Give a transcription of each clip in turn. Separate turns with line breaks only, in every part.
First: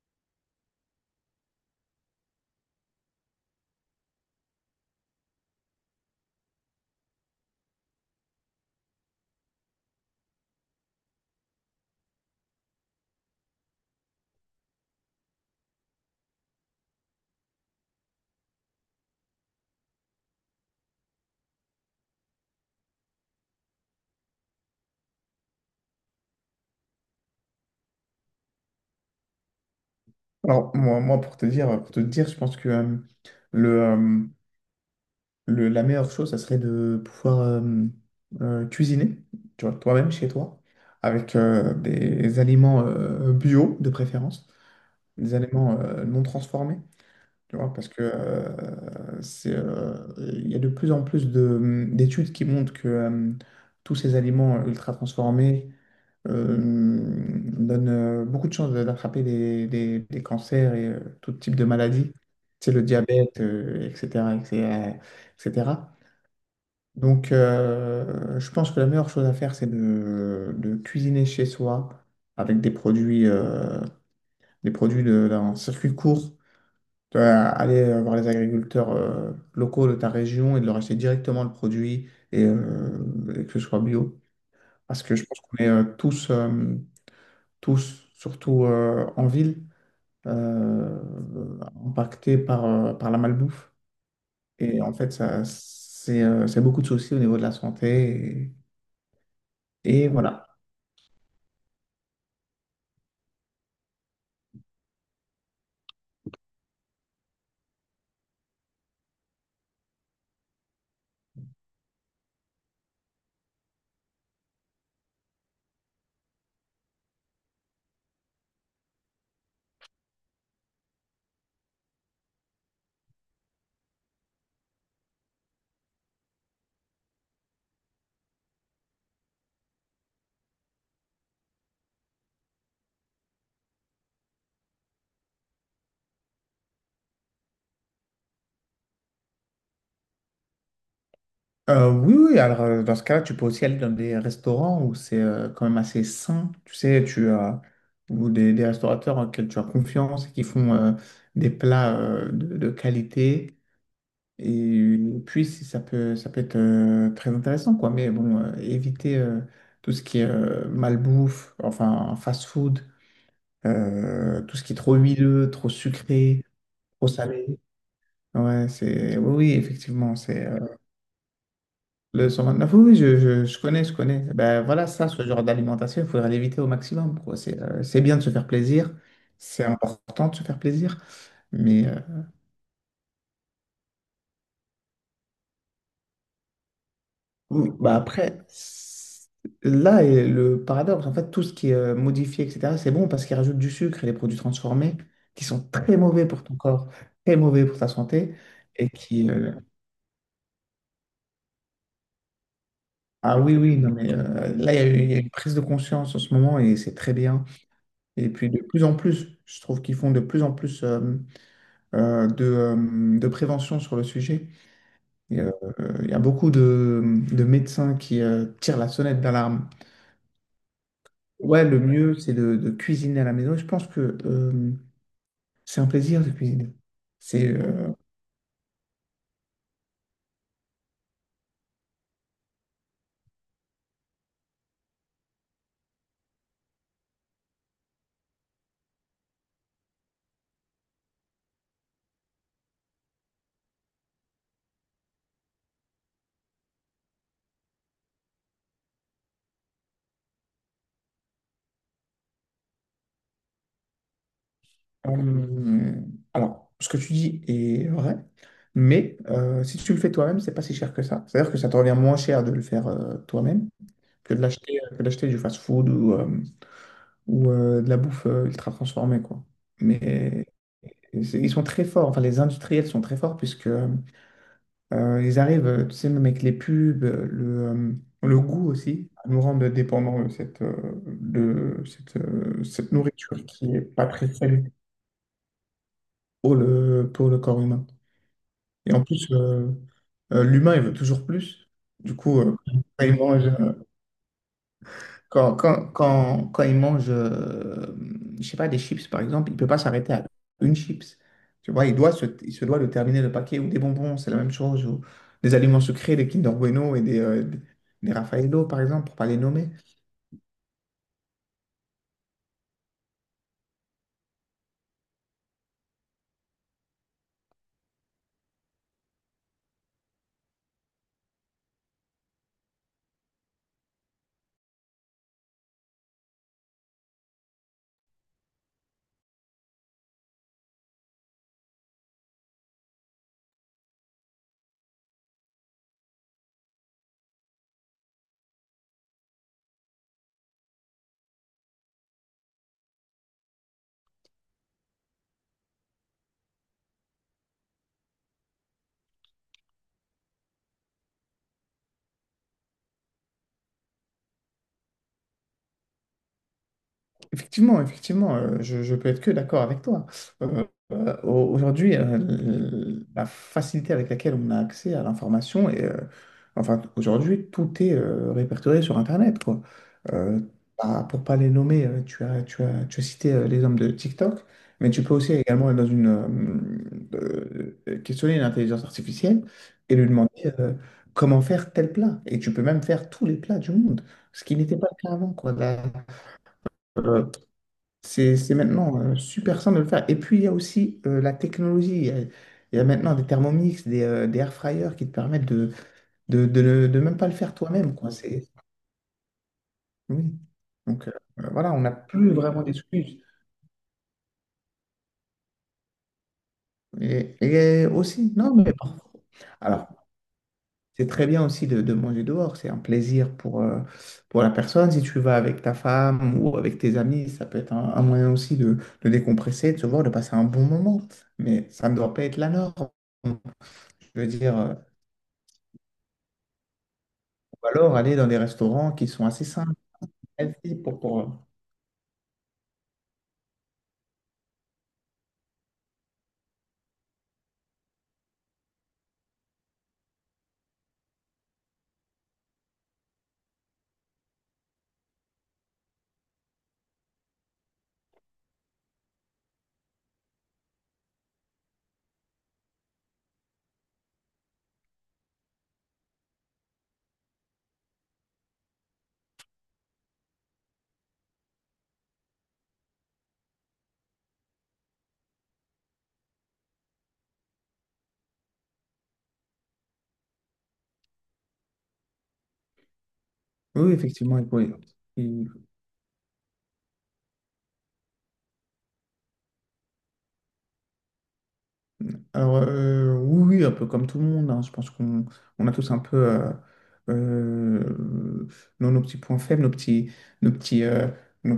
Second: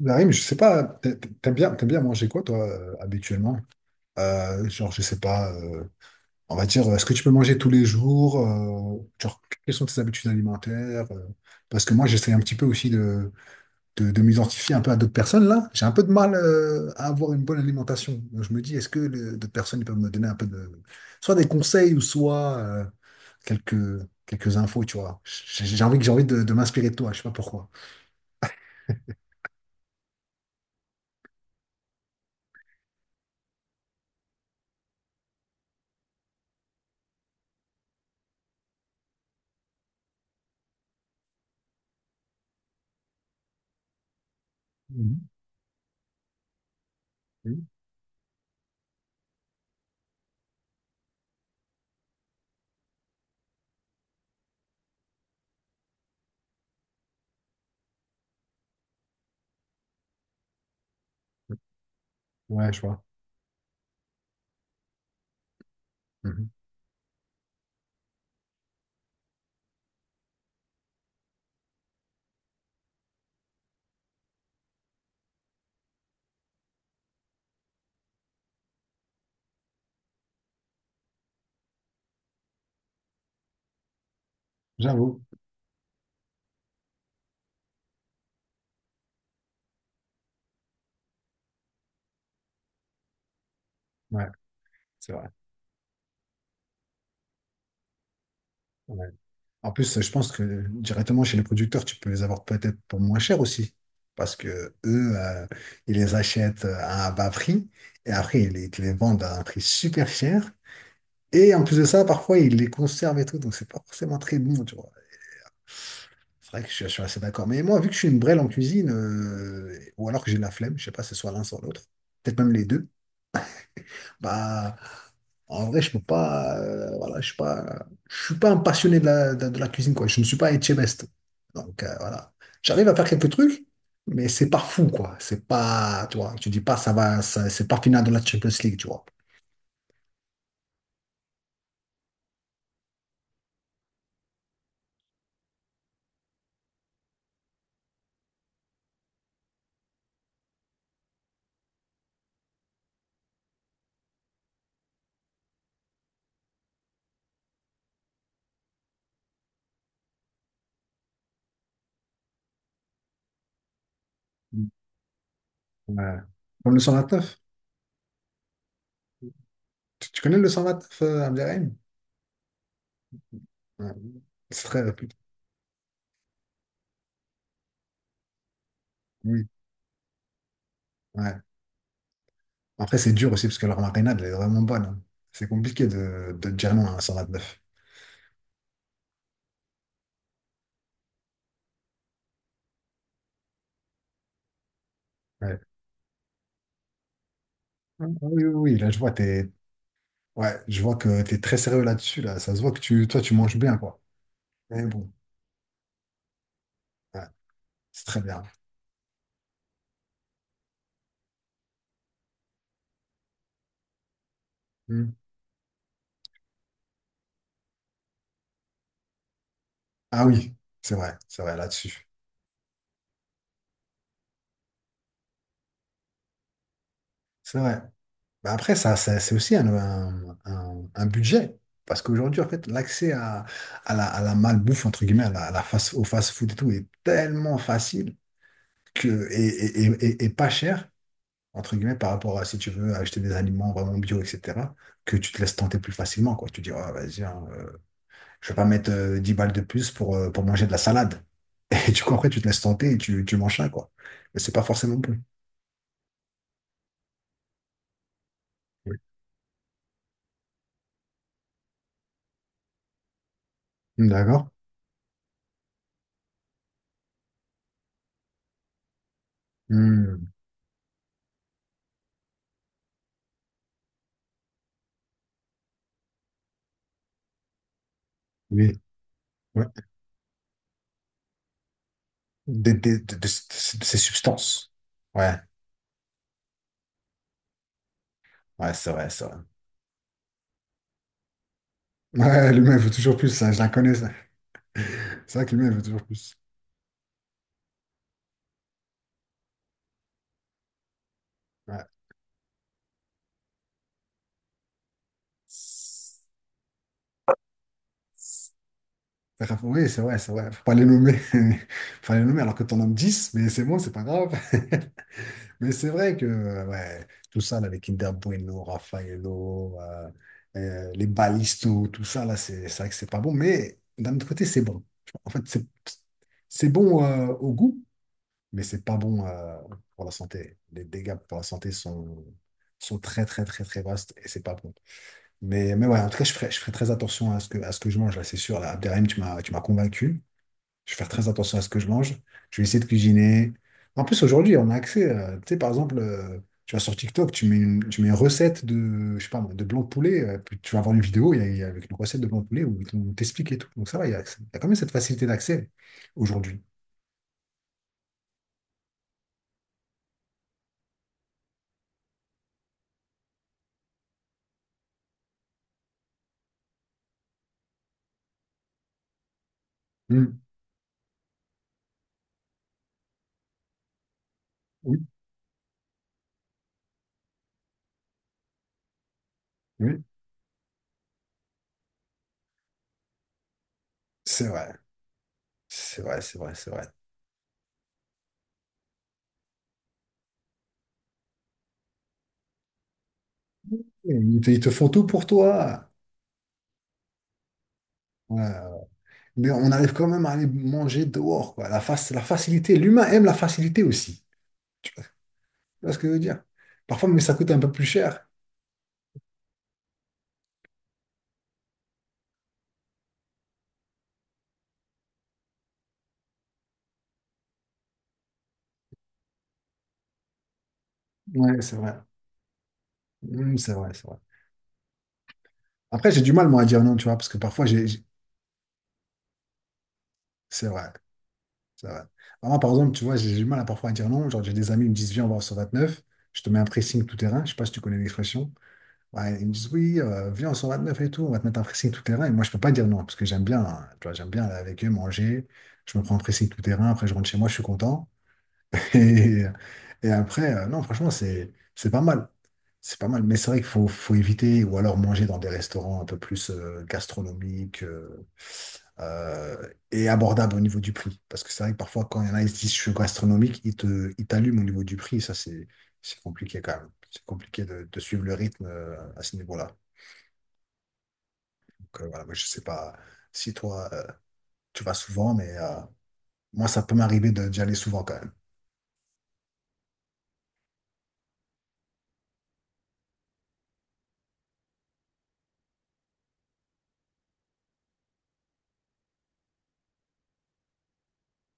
Bah oui, je sais pas, t'aimes bien manger quoi, toi, habituellement? Genre, je sais pas, on va dire, est-ce que tu peux manger tous les jours? Genre, quelles sont tes habitudes alimentaires? Parce que moi, j'essaie un petit peu aussi de m'identifier un peu à d'autres personnes, là. J'ai un peu de mal, à avoir une bonne alimentation. Donc, je me dis, est-ce que d'autres personnes ils peuvent me donner un peu de, soit des conseils ou soit, quelques, quelques infos, tu vois. J'ai envie, j'ai envie de m'inspirer de toi, je sais pas pourquoi.
Alors, pour te dire, je pense que le, euh, la meilleure chose, ça serait de pouvoir cuisiner, tu vois, toi-même chez toi, avec des aliments bio de préférence,
Mhm.
des aliments non transformés, tu
Oui.
vois, parce que il y a de plus en plus d'études qui montrent que tous ces aliments ultra transformés, euh, donne beaucoup de chances d'attraper des cancers et tout type de maladies,
Ouais,
c'est
je
le
vois.
diabète, etc., etc., etc.
Mhm.
Donc, je pense que la meilleure chose à faire, c'est de cuisiner chez soi avec des produits, d'un circuit court. Tu vas aller voir les agriculteurs locaux de ta région et de leur acheter directement le produit et que ce soit bio. Parce que
J'avoue.
je pense qu'on est tous, surtout en ville, euh, impactés par la malbouffe.
Ouais,
Et en fait,
c'est vrai.
ça, c'est beaucoup de soucis au niveau de la santé.
Ouais. En plus,
Et
je pense
voilà.
que directement chez les producteurs, tu peux les avoir peut-être pour moins cher aussi. Parce que eux, ils les achètent à un bas prix et après, ils te les vendent à un prix super cher. Et en plus de ça, parfois, ils les conservent et tout, donc c'est pas forcément très bon, tu vois. C'est vrai que je suis assez d'accord. Mais moi, vu que je suis une brêle en cuisine, ou alors que j'ai la flemme, je sais pas, c'est soit l'un, soit l'autre, peut-être même les deux, bah, en vrai, je peux pas, voilà, je suis pas un passionné de la, de la cuisine, quoi. Je ne suis pas Etchebest. Donc, voilà. J'arrive à faire quelques trucs, mais c'est pas fou, quoi. C'est pas, tu vois, tu dis pas, ça va, c'est pas final de la Champions League, tu vois.
Oui, oui, alors dans ce cas-là, tu peux aussi aller dans des restaurants où c'est quand même assez sain, tu sais, tu as ou des restaurateurs auxquels tu as confiance et qui font des plats de qualité. Et puis, si ça peut être très intéressant, quoi. Mais bon, éviter tout ce qui est malbouffe, enfin fast-food, tout ce qui est trop huileux, trop
Ouais.
sucré,
Comme le
trop
129.
salé. Ouais, c'est... Oui, oui,
Tu,
effectivement,
tu connais le 129 à Abderrahim?
le 129, oui, oui, je connais,
Ouais.
je connais. Ben
C'est très
voilà, ça,
réputé.
ce genre d'alimentation, il faudrait l'éviter au maximum, quoi. C'est bien de se faire plaisir,
Oui.
c'est important de se faire plaisir,
Ouais.
mais...
Après, c'est dur aussi parce que leur marinade, elle est vraiment bonne, hein. C'est compliqué de dire non à un 129.
Mm, bah après, là est le paradoxe. En fait, tout ce qui est modifié, etc., c'est bon parce qu'ils rajoutent du sucre et des produits transformés qui
Ouais.
sont très mauvais pour ton corps, très mauvais pour ta
Ah, ah,
santé.
oui, oui, oui,
Et
là, je vois,
qui.
t'es... Ouais, je vois que tu es très sérieux là-dessus, là. Ça se voit que toi, tu
Ah oui,
manges bien,
oui, non,
quoi.
mais là,
Mais bon.
il y a une prise de conscience en ce moment et c'est très
Ouais.
bien.
C'est très
Et
bien.
puis, de plus en plus, je trouve qu'ils font de plus en plus de prévention sur le sujet.
Hmm.
Et, euh, Il y a beaucoup de médecins qui tirent la sonnette d'alarme.
Ah oui, c'est vrai
Ouais, le
là-dessus.
mieux, c'est de cuisiner à la maison. Je pense que c'est un plaisir de cuisiner. C'est
C'est vrai. Mais après, c'est aussi un budget. Parce qu'aujourd'hui, en fait, l'accès à, à la malbouffe, entre guillemets, au fast-food et tout, est tellement facile que, et pas cher, entre guillemets, par rapport à si tu veux acheter des aliments vraiment bio, etc., que tu te laisses tenter plus facilement, quoi. Tu dis, Ah, vas-y, hein, je vais pas mettre 10 balles de plus pour manger de la salade. Et du coup, après, tu te laisses tenter et tu manges ça, quoi. Mais c'est pas forcément bon.
euh, alors, ce que tu dis est vrai,
Oui.
mais si tu le fais toi-même, c'est pas si cher que ça. C'est-à-dire que ça te revient moins cher de le faire toi-même que de
D'accord.
l'acheter que d'acheter du fast-food ou de la bouffe ultra transformée, quoi.
Hmm.
Mais ils sont très forts. Enfin, les industriels sont très forts puisque ils arrivent, tu sais, même avec les pubs, le goût
Oui.
aussi, à nous
Ouais.
rendre dépendants de cette,
Des-
cette
des- de, de-
nourriture qui n'est
de- ces
pas très
substances.
saine
Ouais.
pour pour le corps humain.
Ouais, c'est
Et en
vrai, c'est
plus,
vrai.
l'humain, il veut toujours plus. Du coup,
Ouais, l'humain veut
quand il
toujours plus,
mange,
ça, je la connais, ça. C'est vrai que l'humain veut toujours plus.
Quand il mange, je sais pas, des chips par exemple, il peut pas s'arrêter à une chips. Tu
Ouais.
vois, il se doit de terminer le paquet ou des bonbons, c'est la même chose, ou des aliments sucrés,
C'est
des Kinder Bueno et des Raffaello par exemple, pour pas les
raf-
nommer.
Oui, c'est vrai, c'est vrai. Faut pas les nommer. Faut pas les nommer alors que t'en nommes 10 mais c'est bon, c'est pas grave. Mais c'est vrai que ouais, tout ça, là, les Kinder Bueno, Raffaello, les balisto tout ça, là, c'est vrai que c'est pas bon. Mais d'un autre côté, c'est bon. Tu vois, en fait, c'est bon au goût, mais c'est pas bon pour la santé. Les dégâts pour la santé sont très, très, très, très vastes et c'est pas bon. Mais ouais, en tout cas, je ferai très attention à ce que je mange, là, c'est sûr. Là, Abderrahim, tu m'as convaincu. Je vais faire très attention à ce que je mange. Je vais essayer de cuisiner. En plus, aujourd'hui, on a accès. Tu sais, par exemple, tu vas sur TikTok, tu mets une recette de, je sais pas, moi, de blanc de poulet. Puis tu vas avoir une vidéo il y a avec une recette de blanc de poulet où on t'explique et tout. Donc ça va, il y a quand même cette facilité d'accès aujourd'hui.
Effectivement, effectivement, je peux être que d'accord avec toi. Euh, Aujourd'hui, la facilité avec laquelle on a accès à l'information, enfin, aujourd'hui, tout est répertorié sur Internet, quoi.
Mm.
Euh, Bah, pour pas les nommer, tu as cité les hommes de TikTok, mais
Oui,
tu peux aussi également être dans une, questionner une intelligence artificielle et
oui,
lui demander euh, comment faire tel plat. Et tu peux même faire tous les plats du monde, ce
c'est
qui
vrai.
n'était pas le cas avant, quoi. Là,
C'est vrai, c'est vrai, c'est vrai.
c'est maintenant super simple de le faire. Et puis, il y a aussi la technologie. Il y a maintenant des Thermomix,
Et
des
Ils te,
air
ils te font
fryers
tout
qui te
pour
permettent
toi.
de même pas le faire toi-même, quoi.
Ouais,
C'est,
ouais. Mais on arrive quand
oui.
même à aller manger
Donc,
dehors, quoi.
voilà,
La
on n'a
face, la
plus vraiment
facilité. L'humain
d'excuses.
aime la facilité aussi. Tu vois ce que je veux dire? Parfois, mais ça
Et,
coûte un peu plus
et
cher.
aussi, non, mais parfois. Alors, c'est très bien aussi de manger dehors. C'est un plaisir pour la personne. Si tu vas avec ta femme ou avec tes amis, ça peut être un moyen aussi de décompresser, de se voir, de passer un bon moment.
Ouais,
Mais
c'est
ça
vrai.
ne doit pas être la norme.
Mm, c'est vrai, c'est
Je
vrai.
veux dire,
Après, j'ai du mal, moi, à dire non, tu vois, parce que parfois,
ou alors aller dans des restaurants qui sont assez simples,
C'est
healthy
vrai, c'est vrai. Moi, par exemple, tu vois, j'ai du mal à parfois à dire non. Genre, j'ai des amis, ils me disent, viens, on va au neuf. Je te mets un pressing tout terrain. Je sais pas si tu connais l'expression. Ouais, ils me disent oui, viens, on 129 et tout, on va te mettre un pressing tout terrain. Et moi, je peux pas dire non, parce que j'aime bien, hein, tu vois, j'aime bien aller avec eux, manger. Je me prends un pressing tout terrain, après je rentre chez moi, je suis content. Et, et après, non, franchement, c'est pas mal. C'est pas mal. Mais c'est vrai qu'il faut éviter ou alors manger dans des restaurants un peu plus gastronomiques euh, et abordables au niveau du prix. Parce que c'est vrai que parfois, quand il y en a, ils se disent je suis gastronomique, ils t'allument au niveau du prix. Ça, c'est compliqué quand même. C'est compliqué de, suivre le rythme à ce niveau-là. Donc voilà, moi, je sais pas si
Oui,
toi,
oui, effectivement,
tu vas souvent,
il-
mais moi, ça peut m'arriver d'y aller souvent quand même.
Alors, oui, oui, un peu comme tout le monde, hein, je pense qu'on on a tous un peu euh, euh, nos petits points faibles, nos petits, euh, nos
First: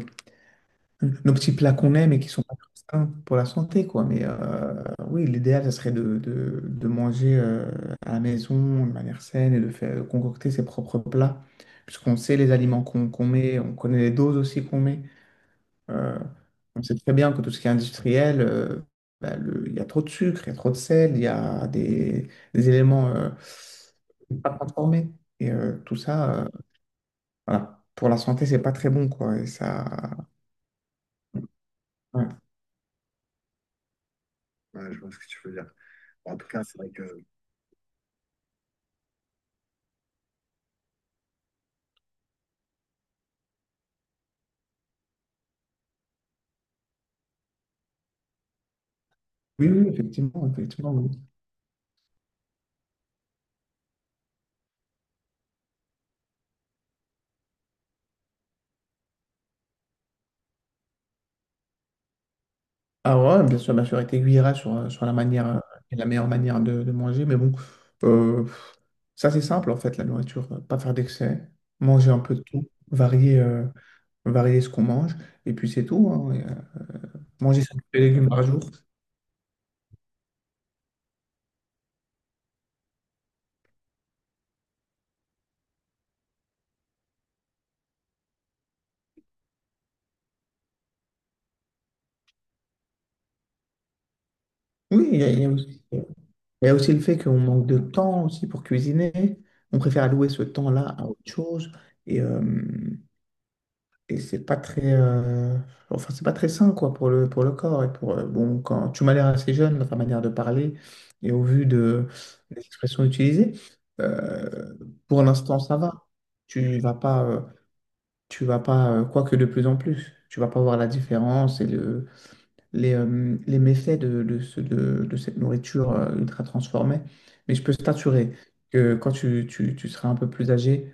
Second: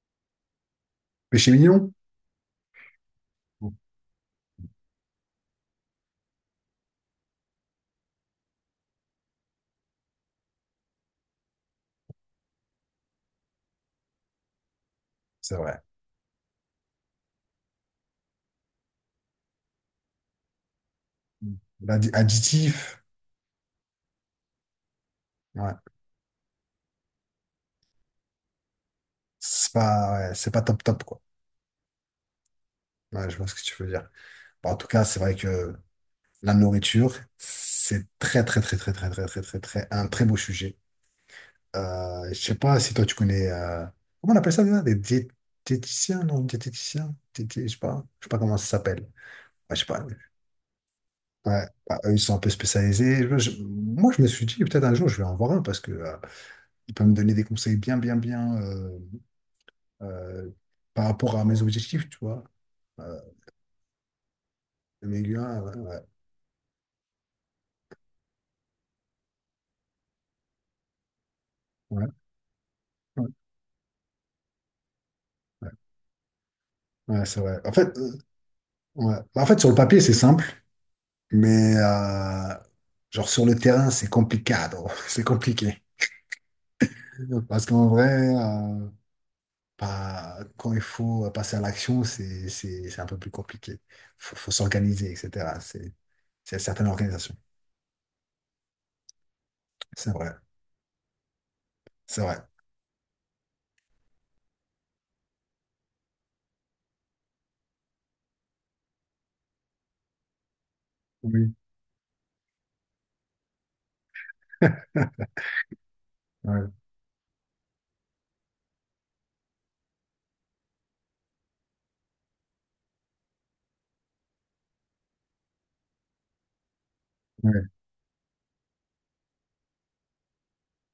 nos
Péché
petits plats
mignon.
qu'on aime et qui sont pas très sains pour la
Mm.
santé, quoi. Mais oui, l'idéal, ça serait de manger à la maison de manière saine et de concocter ses propres plats, puisqu'on sait les aliments qu'on met, on connaît les doses aussi qu'on met.
C'est vrai.
Euh, on sait très bien que tout ce qui est industriel, bah, il y a trop de sucre, il y a trop de sel, il y
Mm.
a des
Additif,
éléments pas transformés. Et
ouais.
tout ça, voilà, pour la santé, c'est pas très bon, quoi. Et
C'est
ça.
pas, ouais, c'est pas top top, quoi.
Ouais.
Ouais, je vois ce que tu veux dire. Bon, en tout cas, c'est vrai que la nourriture, c'est très, très, très, très, très, très, très, très, très, un très beau sujet. Je sais pas si toi, tu connais, comment on appelle ça déjà? Des diététiciens, non, diététiciens, je sais pas comment ça s'appelle.
Oui,
Ouais, je sais
oui,
pas.
effectivement, effectivement. Oui.
Ouais, bah, eux, ils sont un peu spécialisés. Moi, je me suis dit, peut-être un jour, je vais en voir un parce que il peut me donner des conseils bien, bien, bien euh, par rapport à mes objectifs, tu vois. Euh,
Alors, ouais, bien sûr, il t'aiguillera sur la
mais
manière
ouais,
et
ouais,
la meilleure manière de manger, mais bon, euh, ça c'est simple en fait, la nourriture, pas faire d'excès,
ouais,
manger un peu de tout,
ouais,
varier ce qu'on mange, et puis
ouais.
c'est tout, hein,
Ouais, c'est vrai.
manger
En
5
fait,
légumes par jour.
ouais. Bah, en fait, sur le papier, c'est simple, mais genre sur le terrain, c'est compliqué. C'est compliqué. Parce qu'en vrai, euh, bah, quand il faut passer à l'action, c'est un peu plus compliqué. Faut
Oui,
s'organiser, etc. C'est
il y a
certaines
aussi le fait
organisations.
qu'on manque de temps aussi pour cuisiner, on préfère
C'est
allouer
vrai.
ce temps-là à autre chose, et,
C'est vrai.
euh, Et c'est pas très, enfin, c'est pas très sain, quoi, pour pour le corps. Et pour, bon, quand tu m'as l'air assez jeune dans ta manière de parler et au
Oui.
vu des expressions utilisées, euh, pour l'instant, ça va.
Ouais,
Tu vas pas, euh, Tu vas pas, quoique de plus en plus, tu vas pas voir la différence et les méfaits de cette nourriture ultra transformée. Mais je
ouais.
peux t'assurer que quand tu seras un peu plus âgé,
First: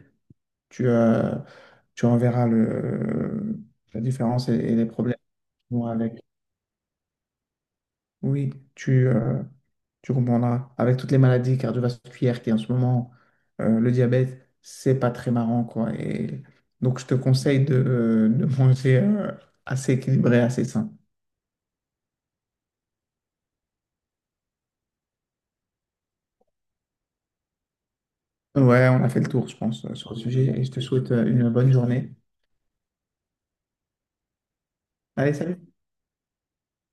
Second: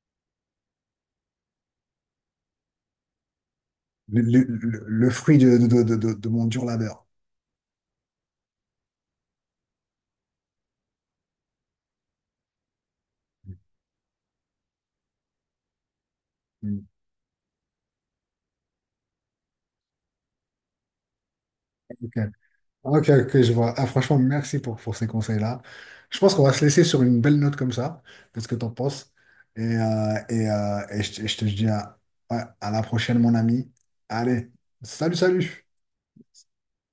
tu enverras la
Le, le-
différence et
le-
les
le
problèmes
fruit de,
qu'ils
de,
ont
de, de,
avec.
de mon dur labeur.
Oui, tu, euh, tu comprendras. Avec toutes les maladies cardiovasculaires qui en ce moment, le diabète, c'est pas très marrant, quoi. Et
Mm.
donc, je te conseille de manger assez équilibré, assez sain.
Ok, ok, ok, je vois. Ah, franchement, merci pour ces conseils-là. Je pense qu'on va se laisser sur une belle note comme ça. Qu'est-ce que tu en
Ouais, on a
penses?
fait le tour, je
Et,
pense, sur
euh,
le sujet.
et,
Et je te
euh, et
souhaite
je, te je te
une
dis
bonne journée.
ouais, à la prochaine, mon ami. Allez, salut,
Allez,
salut!
salut!